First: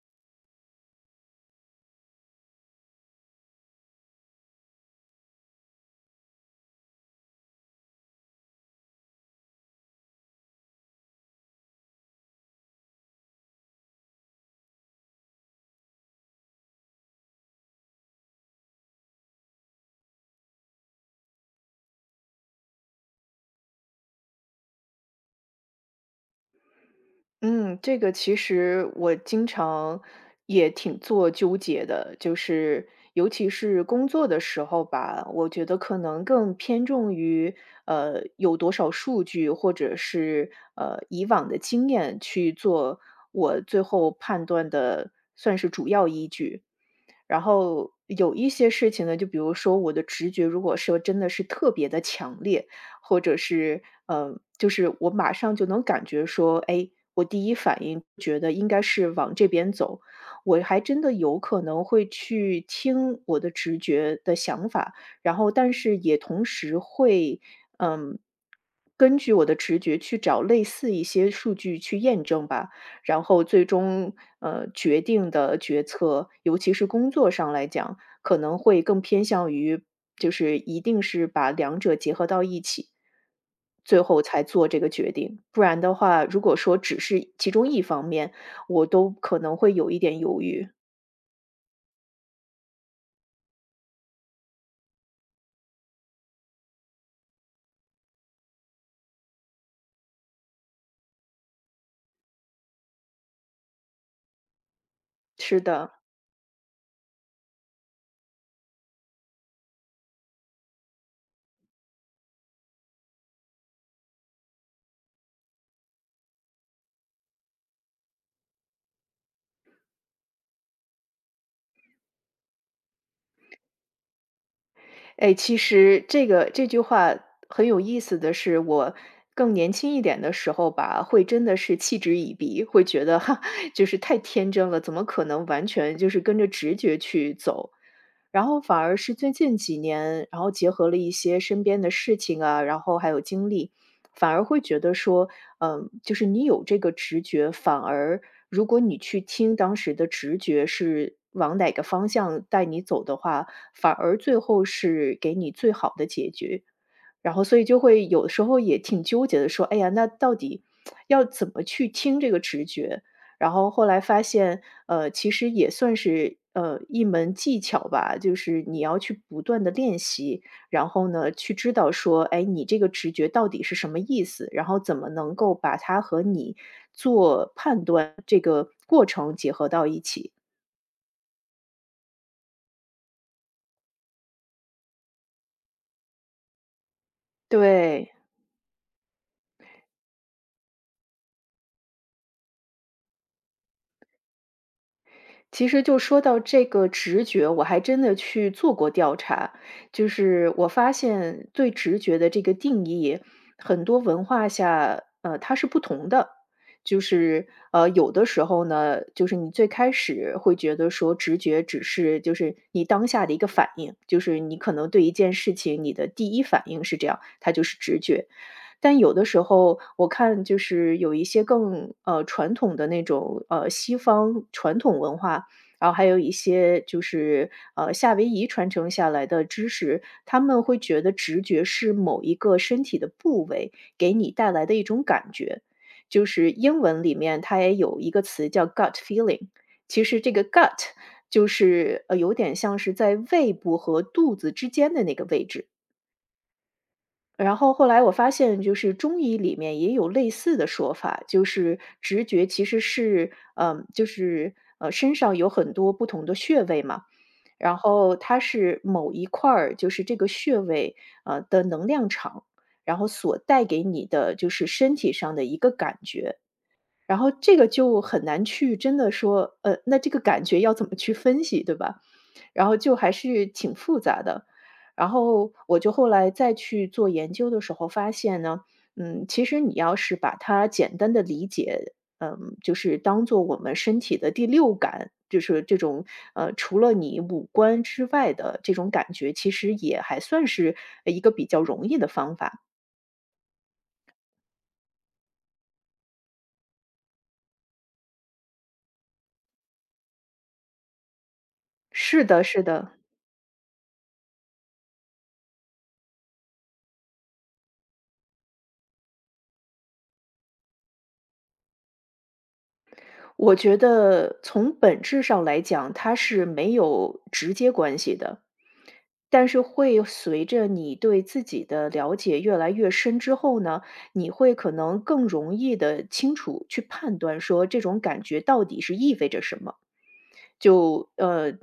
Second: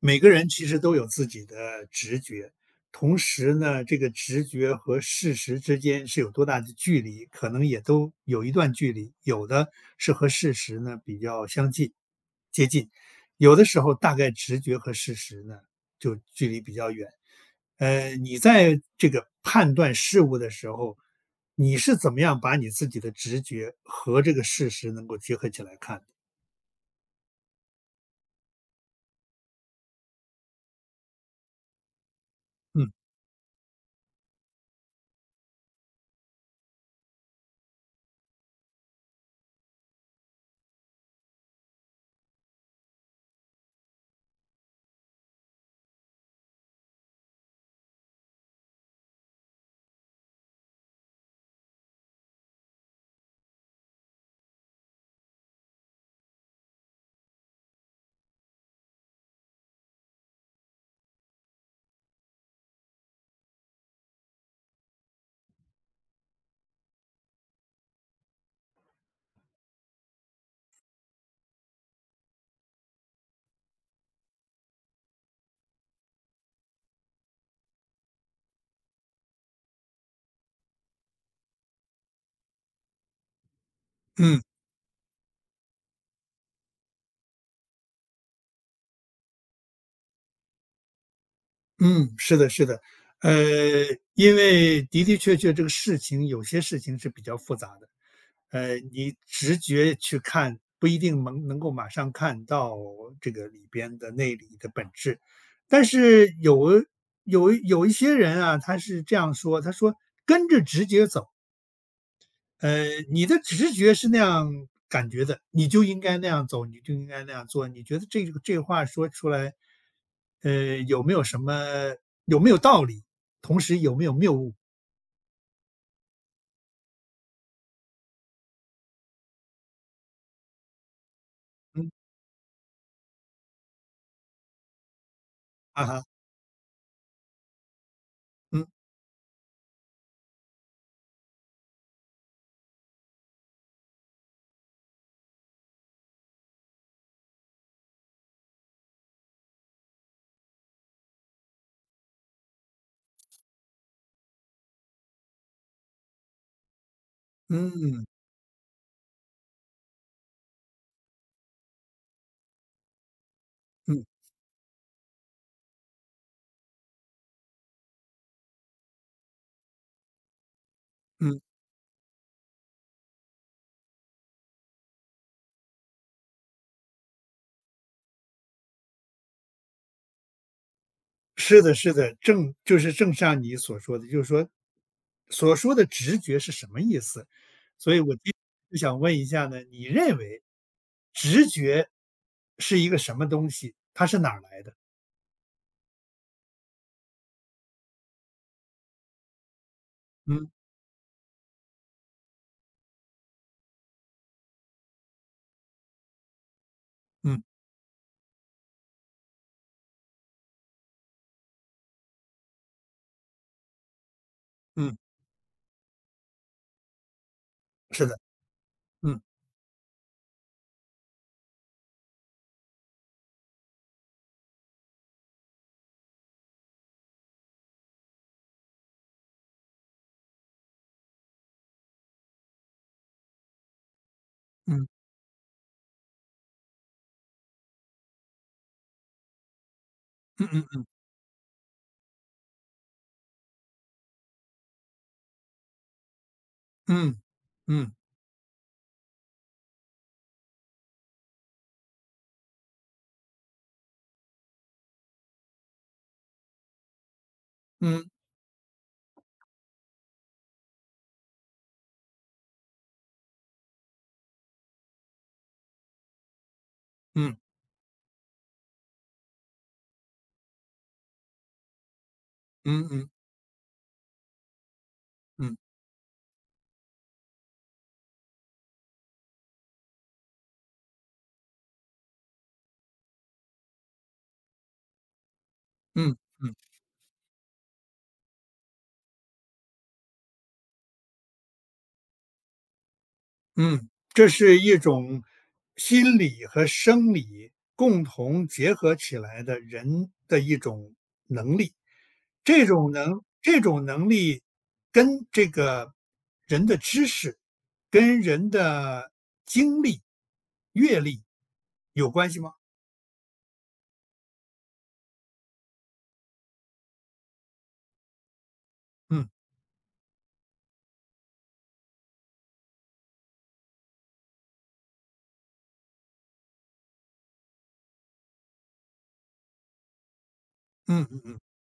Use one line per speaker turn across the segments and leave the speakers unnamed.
每个人其实都有自己的直觉，同时呢，这个直觉和事实之间是有多大的距离，可能也都有一段距离。有的是和事实呢比较相近、接近，有的时候大概直觉和事实呢就距离比较远。你在这个判断事物的时候，你是怎么样把你自己的直觉和这个事实能够结合起来看的？
嗯，这个其实我经常也挺做纠结的，就是尤其是工作的时候吧，我觉得可能更偏重于有多少数据，或者是以往的经验去做我最后判断的算是主要依据。然后有一些事情呢，就比如说我的直觉，如果说真的是特别的强烈，或者是嗯，就是我马上就能感觉说，哎，我第一反应觉得应该是往这边走，我还真的有可能会去听我的直觉的想法，然后但是也同时会，嗯，根据我的直觉去找类似一些数据去验证吧，然后最终决定的决策，尤其是工作上来讲，可能会更偏向于就是一定是把两者结合到一起，最后
嗯
才做这个决定。不然的话，如果说只是其中一方面，我都可能会有一点犹豫。
嗯，是的，是的，呃，因为的的确确这个事情有些事情是比较复杂的，你直觉去看不一定能够马上看到这个里边的内里的本质，
是
但
的。
是有一些人啊，他是这样说，他说跟着直觉走，呃，你的直觉是那样感觉的，你就应该那样走，你就应该那样做。你觉得这话说出来，呃，有没有什么有没有道理？同时有没有谬误？
哎，其实这个这句话很有意思的是，我更年轻一点的时候吧，会真的是
嗯，
嗤之以鼻，会觉得哈，就是太天真了，怎么可能完
啊
全
哈，
就是跟着直觉去走？然后
嗯
反而是最近几年，然后结合了一些身边的事情啊，然后还有经历，反而会觉得说，嗯，就是你有这个直觉，反而如果你去听当时的直觉是往哪个方向带你走的话，反而最后是给你最好的解决。然后所以
嗯
就
嗯
会有时候也挺纠结的，说：“哎呀，那到底要怎么去听这个直觉？”然后后来
嗯，
发现，其实也算是，一门技巧吧，就是你要去不断的练习，然后呢，
嗯，
去知道说，哎，你这个直觉到底是什么意思，然后怎么能够把它和你做判断这个过程结合到一起。
是的，是的，正就是正像你所说的，就是说所说的直觉是什么意思？所以
对。
我就想问一下呢，你认为直觉是一个什么东西？它是哪儿来的？
其实就说到这个直觉，我还真的去做过调查，就
嗯
是我发现对直觉的这个定义，很多文化下，它是不同的。就
嗯。
是，有的时候呢，就是你最开始会觉得说直觉只是就是你当下的一个反应，就是你可能
嗯，
对一件事情你的第一反应是这样，它就是直
是的，
觉。但有
嗯，
的时候我看就是有一些更，传统的那种，西方传统文化，然后还有一些就是，夏威夷传承下来的知识，他们会觉得直觉是某一个身体的部位给你带来的一
嗯，
种感觉。就是英文里面它也有一个词叫 gut feeling，其实这个
嗯
gut
嗯
就是，有点像是在胃部和肚子之间的那个位置。
嗯，
然后后
嗯，
来我发现，就是中医里面也有类似的说法，就是直觉其实是，嗯，就是身上有很多不同的穴位嘛，然
嗯，
后它是某一块儿，就是这个穴位的能量场，然后所带给你的就是身体上的一个感觉，然后
嗯，
这个就很难去真的说，那这个感觉要怎么去分析，对吧？然后
嗯，
就
嗯，
还是挺复杂的。然后
嗯，
我就后来再去做研究的时候发现呢，嗯，其实你要是把它简单的理解，嗯，就是当做我们身体的第六感，就是这种，
嗯，嗯，
除了你五官之外的这种感觉，其实也还算是一个比较容易的方法。
嗯，这是一种心理和生理共同结合起来的人的一种能力。
是的是的，
这种能力跟这个人的知识、跟人的经历、阅历有关系吗？
我觉得从本质上来讲，它是没有直接关系的。
嗯，
但是会随着你对自己的了解越来越深之后呢，你会可能更容易的清楚去判断说这种感觉到底是意味着什么。
嗯，
就，
嗯，
嗯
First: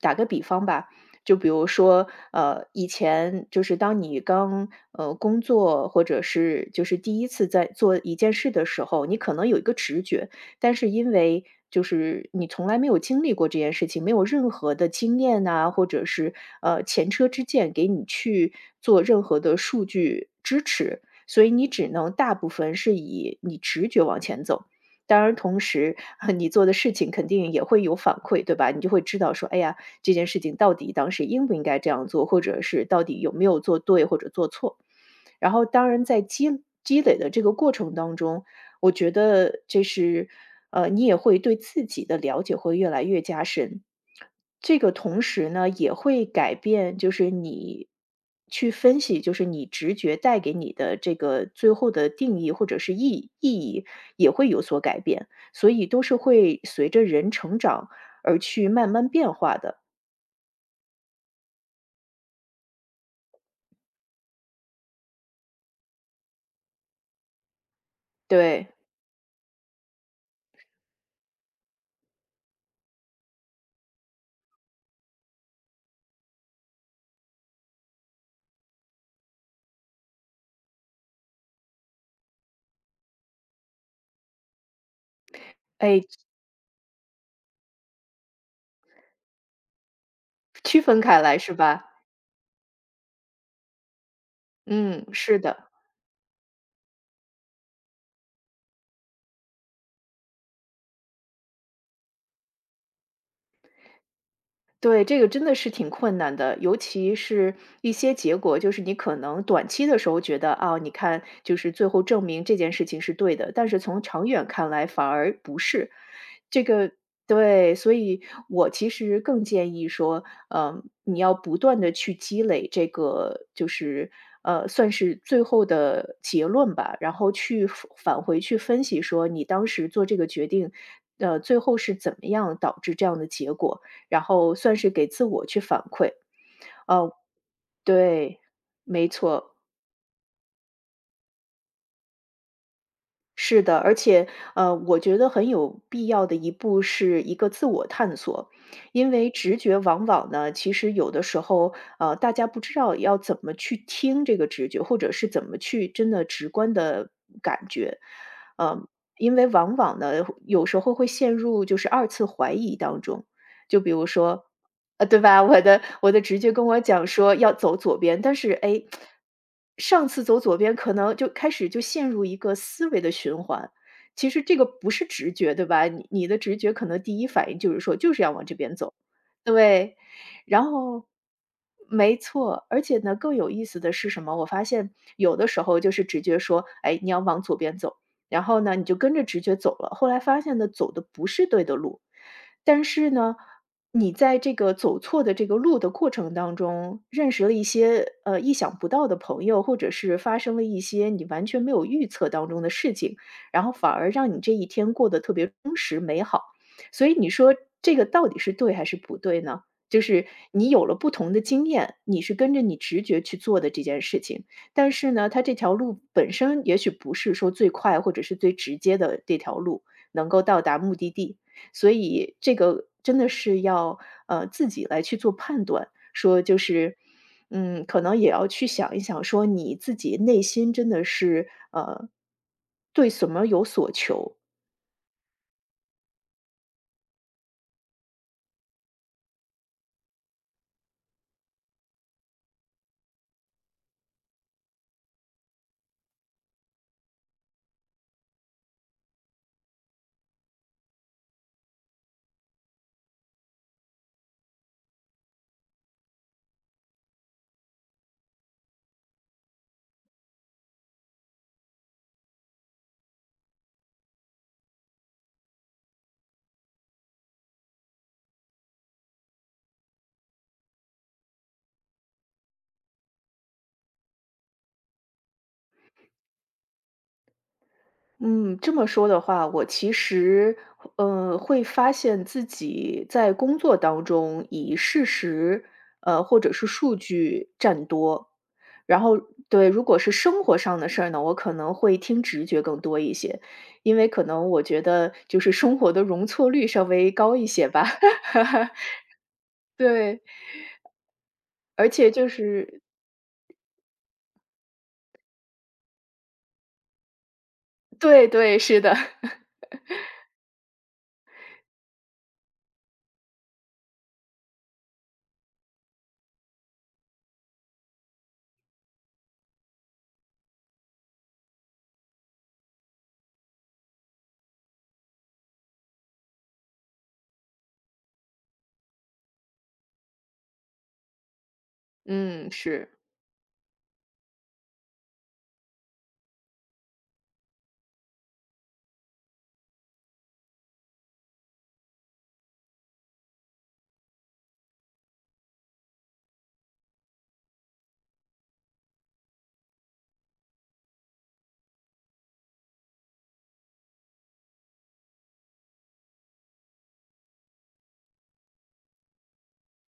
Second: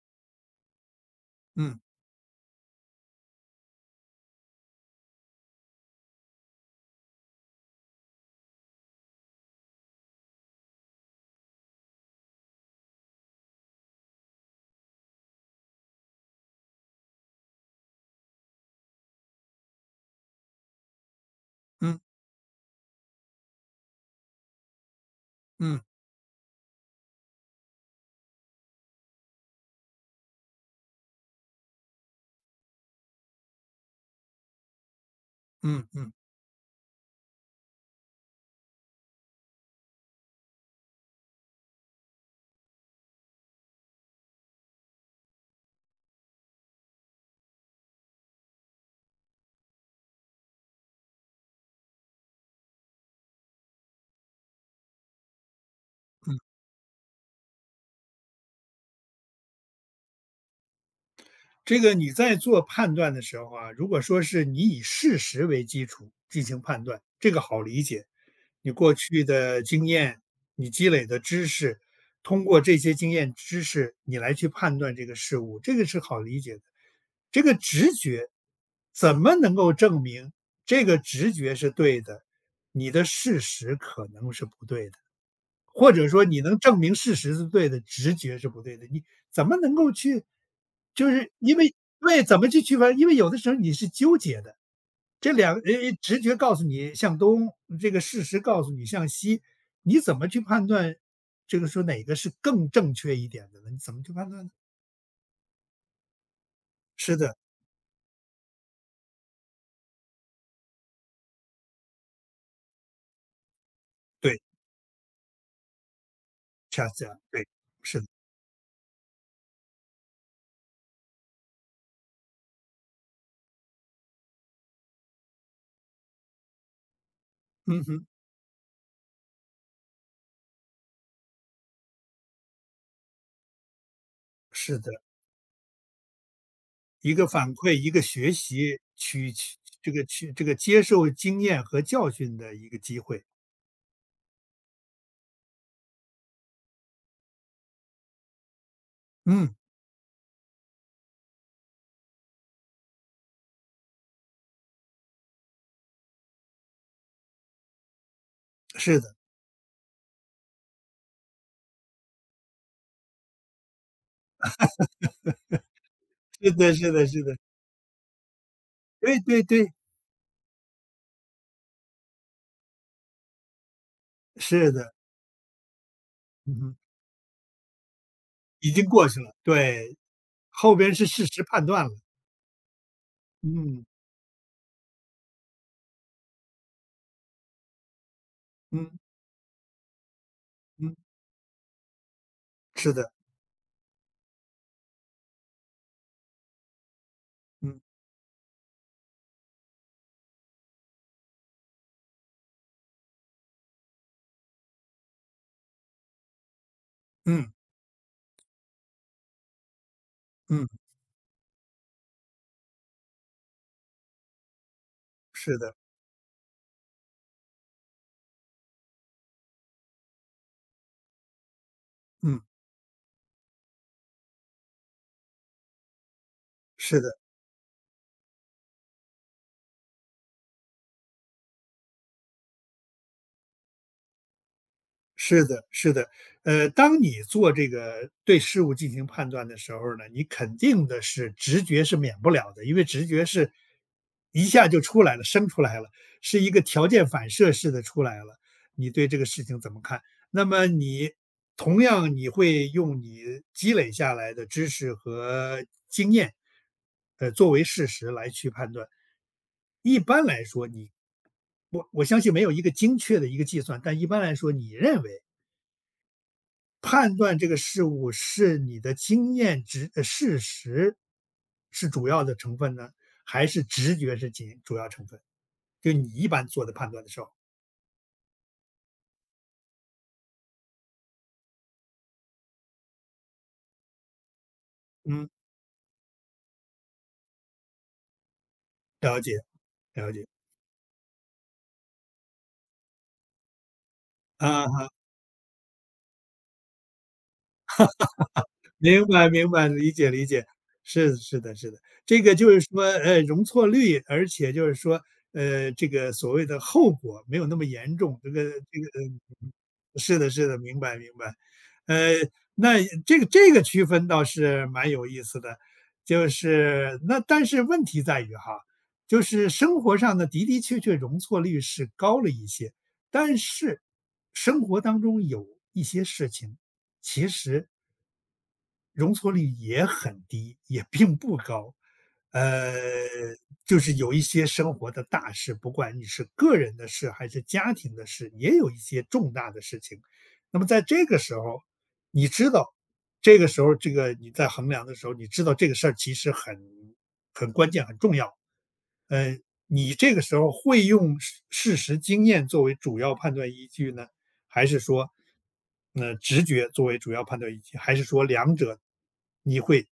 打个比方吧，就比如
嗯，
说，以前就是当你刚工作或者是就是第一次在做一件事的时候，你可能有一个直觉，但是因为就是你从来没有经历过这件事情，没有任何的经验呐、或者是前车之鉴给你去做任何的数据支持，所以你只
嗯，
能大部分是以你直觉往前走。当然同
嗯，嗯，
时 你做的事情肯定也会有反馈，对吧？你就会知道说，哎呀，这件事情到底当时应不应该这样做，或者是到底有没有做对或者做错。然后
嗯
当然
嗯。
在积累的这个过程当中，我觉得这是，你也会对自己的了解会越来越加深。这个同时呢，也会改变，就是你去分析，就是你直觉带给你的这个最后的定义或者是意义也会有所改变，所以都是会随着人成长而去慢慢变化的。
这个你在做判断的时候啊，如果说是你以事实为基础进行判断，这个好理解。
对，
你过去的经验，你积累的知识，通过这些经验知识，你来去判断这个事物，这个是好理解的。这个直觉怎么能够证明这个直觉是对的？你的事实可能是不对的。或
哎，
者说你能证明事实是对的，直觉是不对的，你怎么能够去
区分
就
开
是
来是
因为
吧？
对，怎么去区分？因为有的时候你是纠结的，
嗯，是的。
直觉告诉你向东，这个事实告诉你向西，你怎么去判断这个说哪个是更正确一点的呢？你怎么去判断呢？
对，这个真的是挺困难的，尤其
是的，
是一些结果，就是你可能短期的时候觉得啊，你看，就是最后证明这件事情是对的，但是从长
对，
远看来反而不是。这
恰
个
恰对，
对，所
是的，
以我其实更建议说，嗯，你要不断的去积累这个，就是，算是最后的结论吧，然后去
嗯
返
哼，
返回去分析说，你当时做这个决定，最后是怎么样导致这样的结果。然后算
是的，
是给自我去反馈。
一
哦，
个反馈，一个学
对，
习，
没错，
这个接受经验和教训的一个机会，
是的，而且，我觉得很有必要的一步是一个自我探索，因为
嗯。
直觉往往呢，其实有的时候，大家不知道要怎么去听这个直觉，或者是怎么去真的直观的感觉，呃，
是的，
因为往往呢，有时候会陷入就是二次怀疑当中，就比如说，对吧？我的直
是
觉跟
的，
我
是的，
讲
是
说
的，
要走左边，但是哎，诶
对对对，
上次走左边可能就开始就陷入一个思维的循环。其实这个
是
不
的，
是直觉，对吧？你的直
嗯
觉
哼，
可能第一反应就是说就是要往这
已
边
经
走，
过去了，对，
对。然
后边是
后
事实判断了，
没错，而且呢，更有意思
嗯
的是什么？我发现有的时候就是直觉说，哎，你要往左边走，然后呢，你
嗯
就跟着直觉走了。后来发现呢，走
嗯，
的不是对的路，但
是的，
是呢。你在这个走错的这个路的过程当中，认识了一
嗯
些意想不到的朋友，或者是发生了一些你完全没有预测当中的事情，然后反而让你这一天过得特别充实美好。所以你
嗯
说这个到底是对还是不对呢？就是
嗯，
你有了不同的经验，你是跟着你直觉去做的这件事情，但是呢，它这
是的，
条路本身也许不是说最快或者是最直接的这条路能够到达目的地，所以
嗯，
这个真的是要，自己来去做判断，说就是，
是的，
嗯，可能也要去想一想，说你自己内心真的是，对什么有所求。
是的，是的，当你做这个对事物进行判断的时候呢，你肯定的是直觉是免不了的，因为直觉是一下就出来了，生出来了，是一个条件反射式的出来了，你对这个事情怎么看？那么你同样会用你积累下来的知识和经验，作为事实来去判断。一般来说，你我相信没有一个精确的一个计算，但一般来说，你认为判断这个事物是你的经验值、事实是主要的成分呢，还是直觉是仅主要成分？就你一般做的判断的时候，
嗯，这么说的话，我其实，会发现自己在工作当中以事
嗯，
实，或者是数据占多。然后
了解，
对，如果
了
是
解
生活上的事儿呢，我可能会听直觉更多一些，因为可能我觉
啊。
得就是生活的容错率稍微高一些吧。
明白明白，理解
对，
理解，是的是的是的，
而且就是
容错率，而且就是说，这个所谓的后果没有那么严重，
对对，是的，
嗯，是的是的，明白明白，呃，那这个区分倒是蛮有意思的，就是那但是问题在于哈，就是生活上的的的确确容错率是高了一些，但是生活当中有一些事情，其实容错率也很低，也并不高。
嗯，
呃，
是。
就是有一些生活的大事，不管你是个人的事还是家庭的事，也有一些重大的事情。那么在这个时候，你知道，这个时候你在衡量的时候，你知道这个事儿其实很关键、很重要。呃，你这个时候会用事实经验作为主要判断依据呢，还是说，那直觉作为主要判断依据，还是说两者你会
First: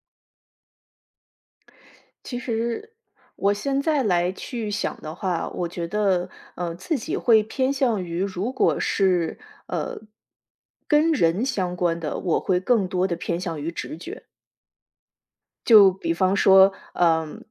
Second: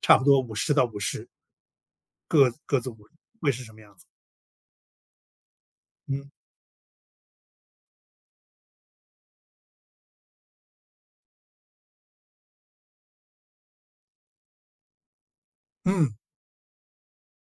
差不多50-50，
其
各自
实
五，会
我
是什么
现
样
在
子？
来去想的话，我觉得，
嗯，
自己会偏向于如果是，呃，跟人相关的，我会更多的偏向于直觉。就
嗯，
比方说，嗯，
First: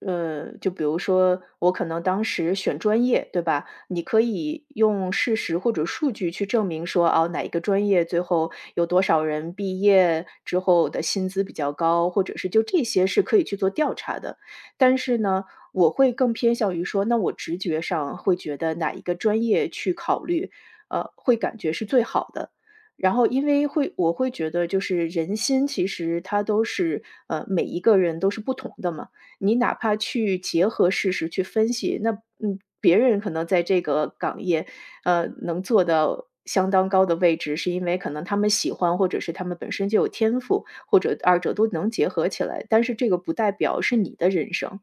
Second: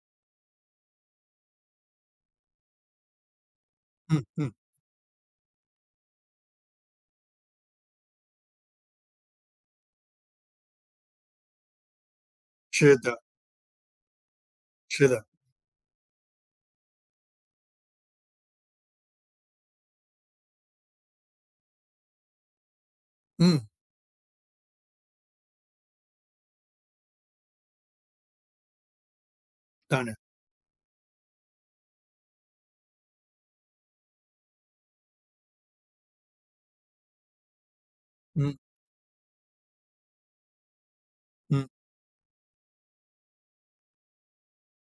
就比如说我可能当时选专业，对吧？你可
嗯，嗯，
以用事实或者数据去证明说，哦，哪一个专业最后有多少人毕业之后的薪资比较高，或者是就这
是
些
的，
是可以去做调查的。但
是
是
的，
呢，我会更偏向于说，那我直觉上会觉得哪一个专业去考虑，会感觉是最好的。然后因
嗯，
为会我会觉得就是人心其实它都是，每一个人都是不同的嘛，你哪怕
当然，
去结合事实去分析，那嗯，别人可能在这个岗业，能做到相当高的位置，是因为可能他们
嗯，
喜欢，或者是他们本身就有天赋，或者二者都
嗯，
能结合起来，但是这个不代表是你的人生。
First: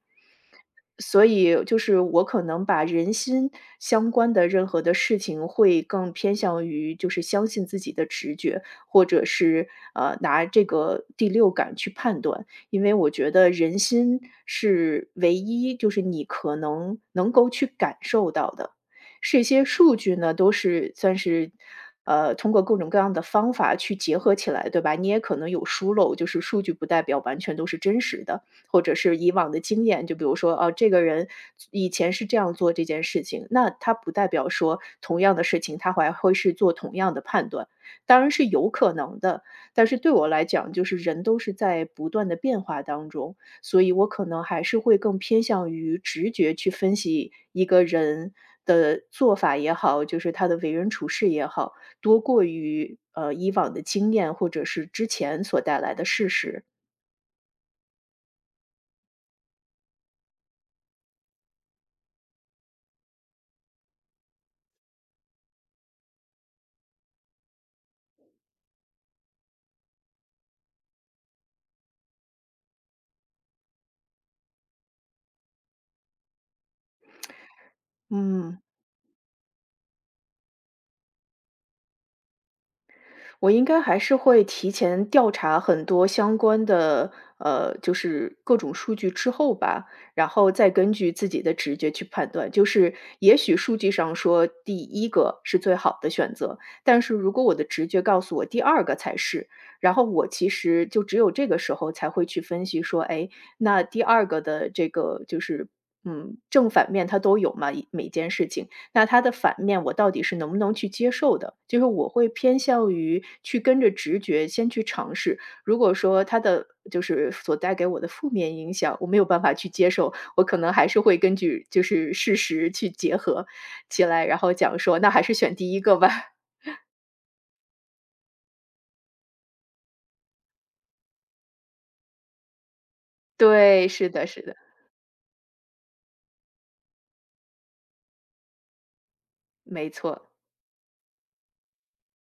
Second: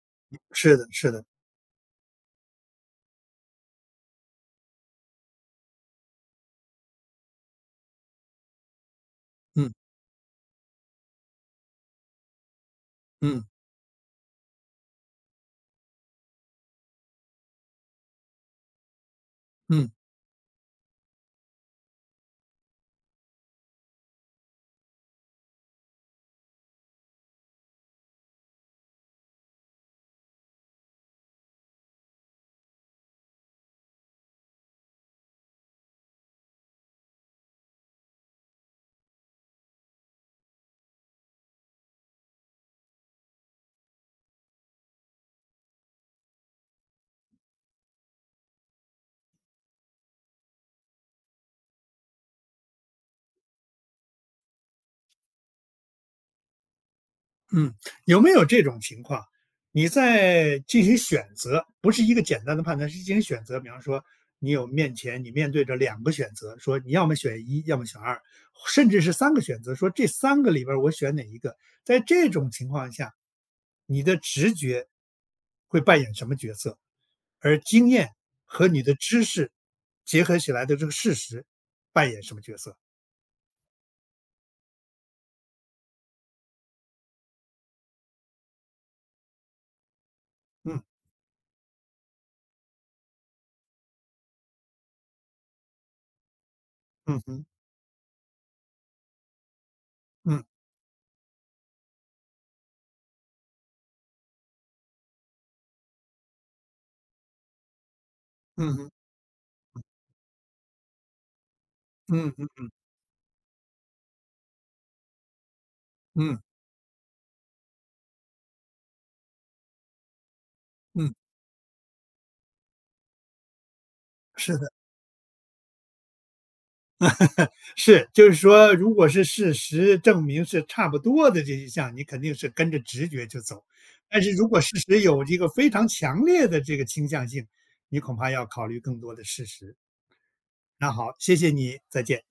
是的，是的，
所以就是我可能把人心相关的任何的事情，会更偏向于就是相信自己的直觉，或者是
嗯，
拿这个第六感去判断，因为我觉
嗯，
得人心是唯一，就是你可能能够去感受到的。这些
嗯。
数据呢，都是算是，通过各种各样的方法去结合起来，对吧？你也可能有疏漏，就是数据不代表完全都是真实的。或者是以往的经验，就比如说，啊，这个人以前是这样做这件事情，那他不代表说同样的事情他还会是做同样的判断，当然是有可能的。但是对我来讲，就是人都是在不断的变化当中，所以我可能还是会更偏向于直觉去分析一个人的做法也好，就是他的为人处事也好，多过于以往的经验或者是之前所带来的事实。
嗯，有没有这种情况？你在进行选择，不是一个简单的判断，是进行选择。比方说，你面对着两个选择，说你要么选一，要么选二，甚至是三个选择，说这三个里边儿我选哪一个？在这种情况下，你的直觉会扮演什么角色？而经验
嗯。
和你的知识结合起来的这个事实扮演什么角色？
我应该还是会提前调查很多相关的，就是各种数据之后吧，然后再
嗯，
根据自己的直觉去判断。就是也许数据上说第一个是最好的选择，但是
嗯
如果
哼，
我的直觉告诉我第二个才是，然后我
嗯，
其实就只有这个时候才会去分析说，哎，那第二个的这个就是，嗯，正反面它都有嘛，一每件事情。
嗯哼，
那它的反面，我到底是能不能去接受的？就是我会
嗯
偏
嗯
向于去跟着直觉先去尝试。如果说
嗯
它的就是所带给我的负面影响，我没有办法去接受，我可能还是
嗯，
会根据就是事实去结合起来，然后
是的。
讲说那还是选第一个吧。
是，就是说，如果是事实证明是差不多的这一项，你肯定是跟着直觉就走。
对，是
但
的，
是
是
如
的，
果事实有这个非常强烈的这个倾向性，你恐怕要考虑更多的事实。
没错。
那好，谢谢你，再见。